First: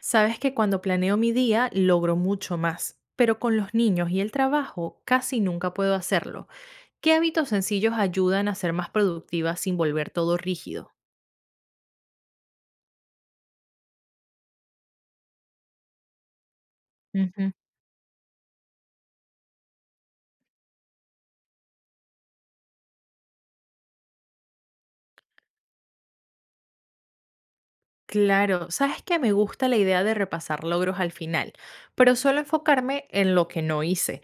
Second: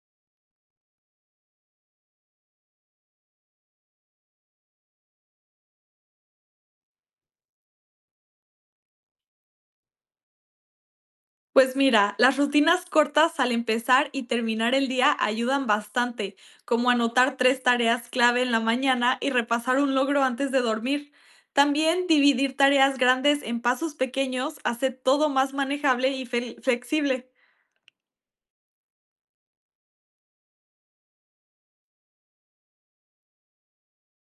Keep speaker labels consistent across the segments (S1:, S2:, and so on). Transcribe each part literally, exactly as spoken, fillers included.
S1: Sabes que cuando planeo mi día logro mucho más, pero con los niños y el trabajo casi nunca puedo hacerlo. ¿Qué hábitos sencillos ayudan a ser más productiva sin volver todo rígido?
S2: Pues mira, las rutinas cortas al empezar y terminar el día ayudan bastante, como anotar
S1: Ujú.
S2: tres tareas clave en la mañana y repasar un logro antes de dormir. También dividir tareas grandes en pasos pequeños hace todo más manejable y fel- flexible.
S1: Claro, sabes que me gusta la idea de repasar logros al final, pero suelo enfocarme en lo que no hice.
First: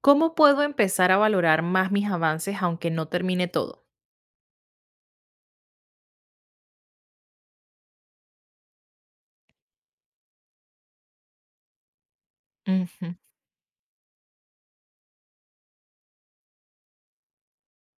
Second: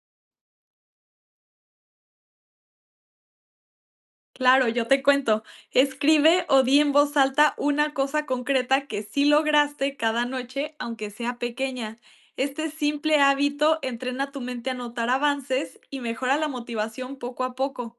S1: ¿Cómo puedo empezar a valorar más mis avances aunque no termine todo?
S2: Claro, yo te cuento, escribe o di en voz alta una cosa concreta que sí lograste cada noche, aunque sea pequeña. Este
S1: Ujú.
S2: simple hábito entrena tu mente a notar avances y mejora la motivación poco a poco.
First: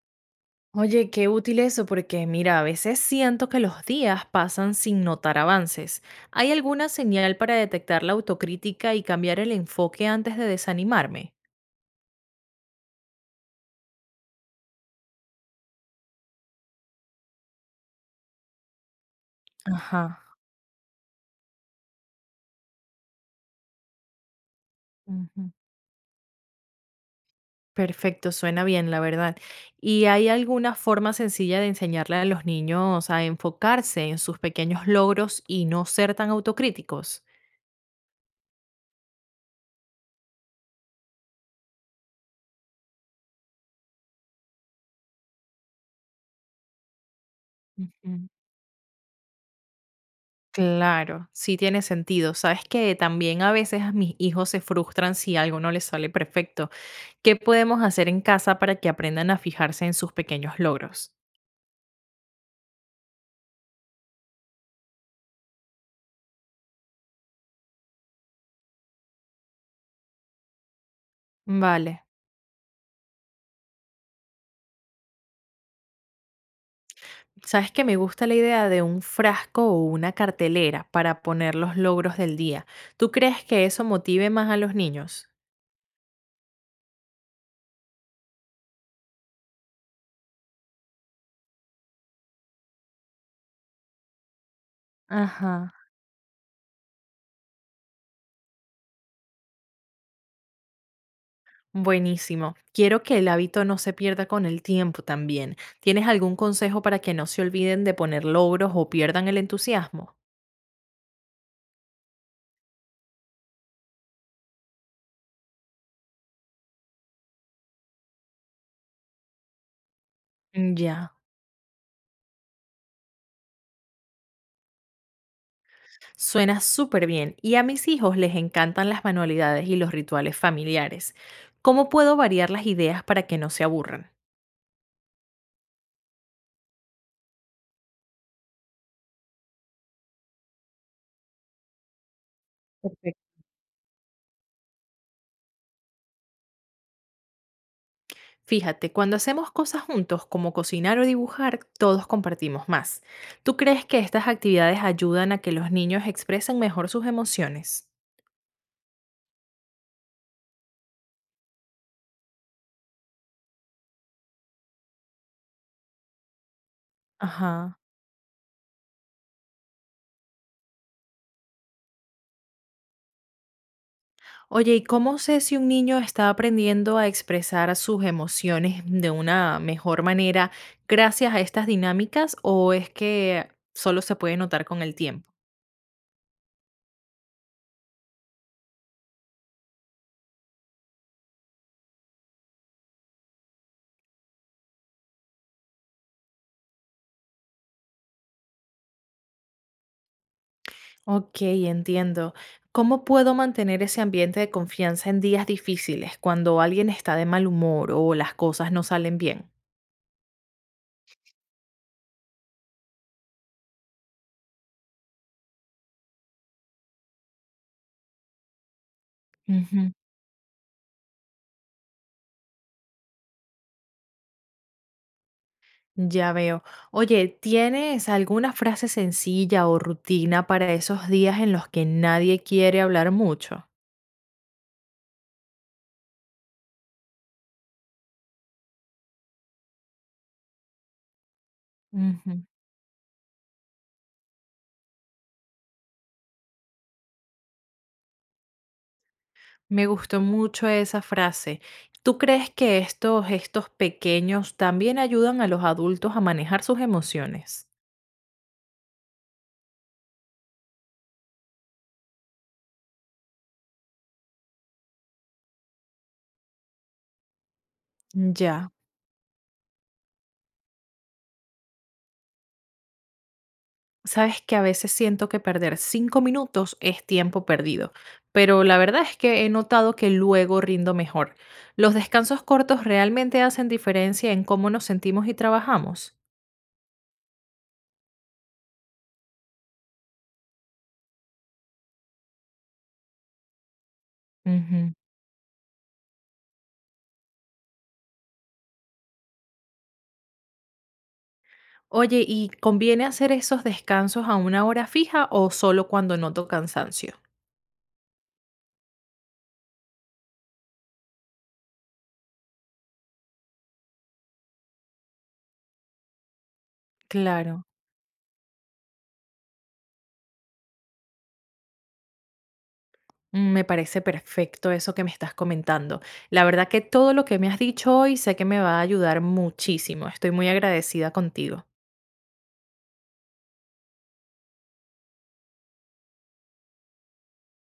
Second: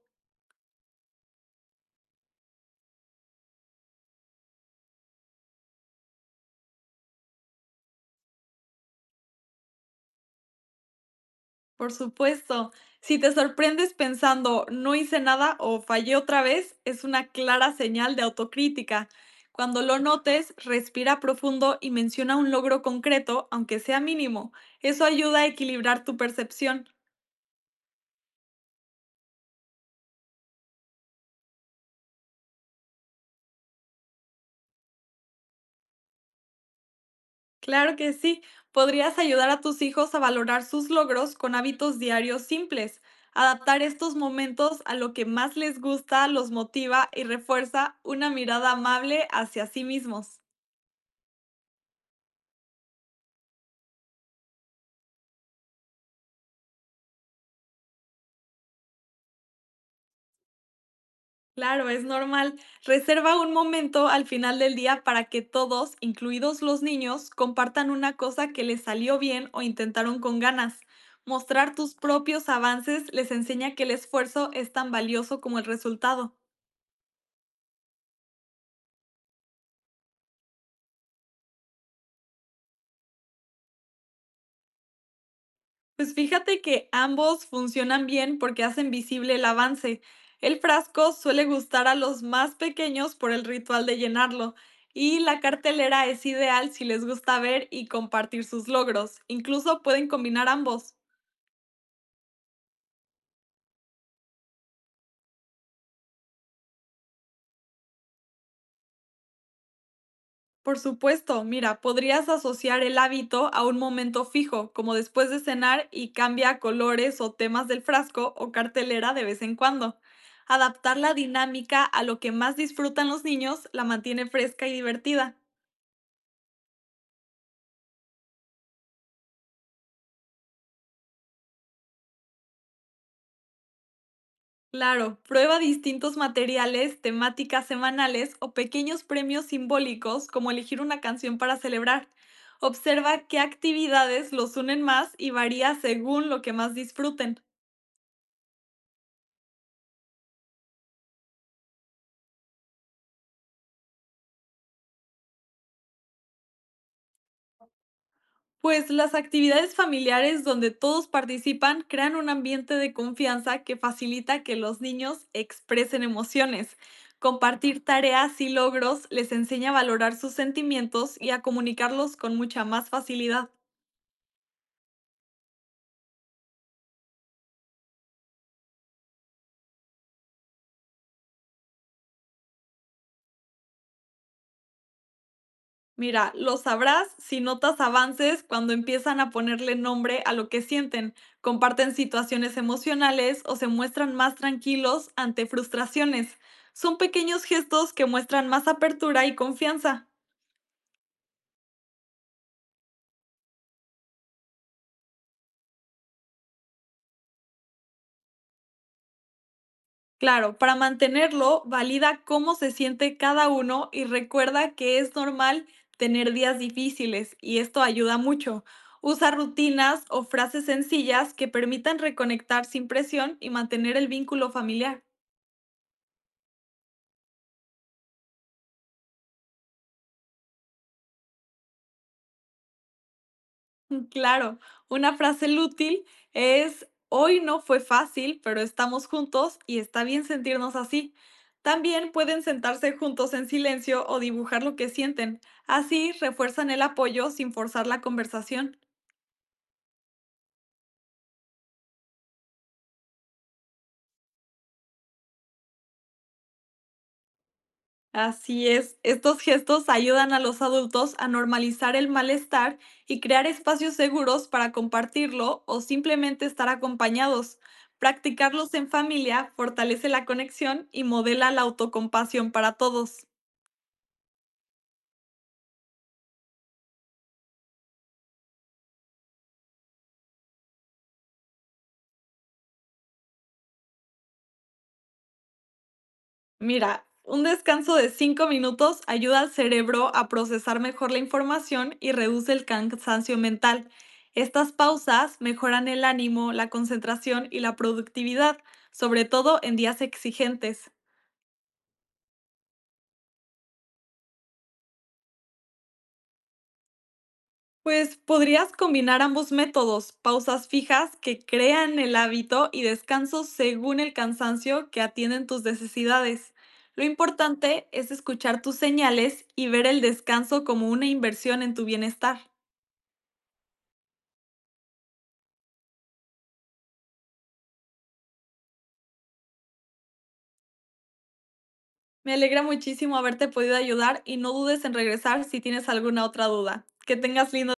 S1: Oye, qué útil eso, porque mira, a veces siento que los días pasan sin notar avances. ¿Hay alguna señal para detectar la autocrítica y cambiar el enfoque antes de desanimarme?
S2: Por supuesto. Si te sorprendes pensando, no hice nada o fallé otra vez, es una clara señal de autocrítica. Cuando lo
S1: Ajá.
S2: notes, respira profundo y menciona un logro concreto, aunque sea mínimo. Eso ayuda a
S1: Ujú.
S2: equilibrar tu percepción.
S1: Perfecto, suena bien, la verdad. ¿Y hay alguna forma sencilla de enseñarle a los niños a enfocarse en sus pequeños logros y no ser tan autocríticos?
S2: Claro que sí. Podrías ayudar a tus hijos a valorar sus logros con hábitos diarios simples. Adaptar estos momentos a lo que más les gusta, los motiva y refuerza
S1: Ujú.
S2: una mirada amable hacia sí mismos.
S1: Claro, sí tiene sentido. Sabes que también a veces mis hijos se frustran si algo no les sale perfecto. ¿Qué podemos hacer en casa para que aprendan a fijarse en sus pequeños logros?
S2: Claro, es normal. Reserva un momento al final del día para que todos, incluidos los niños, compartan una cosa que les salió bien o intentaron con ganas. Mostrar tus
S1: Vale.
S2: propios avances les enseña que el esfuerzo es tan valioso como el resultado.
S1: Sabes que me gusta la idea de un frasco o una cartelera para poner los logros del día. ¿Tú crees que eso motive más a los niños?
S2: Pues fíjate que ambos funcionan bien porque hacen visible el avance. El frasco suele gustar a los más pequeños por el ritual de llenarlo y la
S1: Ajá.
S2: cartelera es ideal si les gusta ver y compartir sus logros. Incluso pueden combinar ambos.
S1: Buenísimo. Quiero que el hábito no se pierda con el tiempo también. ¿Tienes algún consejo para que no se olviden de poner logros o pierdan el entusiasmo?
S2: Por supuesto, mira, podrías asociar el hábito a un momento fijo, como después de cenar y cambia colores o temas del frasco o cartelera de vez en cuando. Adaptar
S1: Ya.
S2: la dinámica a lo que más disfrutan los niños la mantiene fresca y divertida.
S1: Suena súper bien y a mis hijos les encantan las manualidades y los rituales familiares. ¿Cómo puedo variar las ideas para que no se aburran?
S2: Claro, prueba distintos materiales, temáticas semanales o pequeños premios simbólicos como elegir una canción para celebrar. Observa qué
S1: Perfecto.
S2: actividades los unen más y varía según lo que más disfruten.
S1: Fíjate, cuando hacemos cosas juntos como cocinar o dibujar, todos compartimos más. ¿Tú crees que estas actividades ayudan a que los niños expresen mejor sus emociones?
S2: Pues las actividades familiares donde todos participan crean un ambiente de confianza que facilita que los niños expresen emociones.
S1: Ajá.
S2: Compartir tareas y logros les enseña a valorar sus sentimientos y a comunicarlos con mucha más facilidad.
S1: Oye, ¿y cómo sé si un niño está aprendiendo a expresar sus emociones de una mejor manera gracias a estas dinámicas o es que solo se puede notar con el tiempo?
S2: Mira, lo sabrás si notas avances cuando empiezan a ponerle nombre a lo que sienten, comparten situaciones emocionales o se muestran más tranquilos ante frustraciones. Son pequeños gestos que muestran más apertura y confianza.
S1: Ok, entiendo. ¿Cómo puedo mantener ese ambiente de confianza en días difíciles cuando alguien está de mal humor o las cosas no salen bien?
S2: Claro, para mantenerlo, valida cómo se siente cada uno y recuerda que es normal tener días difíciles y esto ayuda mucho. Usa
S1: Ujú.
S2: rutinas o frases sencillas que permitan reconectar sin presión y mantener el vínculo familiar.
S1: Ya veo. Oye, ¿tienes alguna frase sencilla o rutina para esos días en los que nadie quiere hablar mucho?
S2: Claro, una frase útil es, hoy no fue fácil, pero estamos juntos y está bien sentirnos así. También
S1: Ujú.
S2: pueden sentarse juntos en silencio o dibujar lo que sienten. Así refuerzan el apoyo sin forzar la conversación.
S1: Me gustó mucho esa frase. ¿Tú crees que estos gestos pequeños también ayudan a los adultos a manejar sus emociones?
S2: Así es, estos gestos ayudan a los adultos a normalizar el malestar y crear espacios seguros para compartirlo o simplemente estar acompañados.
S1: Ya.
S2: Practicarlos en familia fortalece la conexión y modela la autocompasión para todos.
S1: Sabes que a veces siento que perder cinco minutos es tiempo perdido, pero la verdad es que he notado que luego rindo mejor. ¿Los descansos cortos realmente hacen diferencia en cómo nos sentimos y trabajamos?
S2: Mira, un descanso de cinco minutos ayuda al cerebro a procesar mejor la información y reduce el cansancio mental. Estas
S1: Ujú.
S2: pausas mejoran el ánimo, la concentración y la productividad, sobre todo en días exigentes.
S1: Oye, ¿y conviene hacer esos descansos a una hora fija o solo cuando noto cansancio?
S2: Pues podrías combinar ambos métodos, pausas fijas que crean el hábito y descansos según el cansancio que atienden tus necesidades. Lo
S1: Claro.
S2: importante es escuchar tus señales y ver el descanso como una inversión en tu bienestar.
S1: Mm, Me parece perfecto eso que me estás comentando. La verdad que todo lo que me has dicho hoy sé que me va a ayudar muchísimo. Estoy muy agradecida contigo.
S2: Me alegra muchísimo haberte podido ayudar y no dudes en regresar si tienes alguna otra duda. Que tengas lindo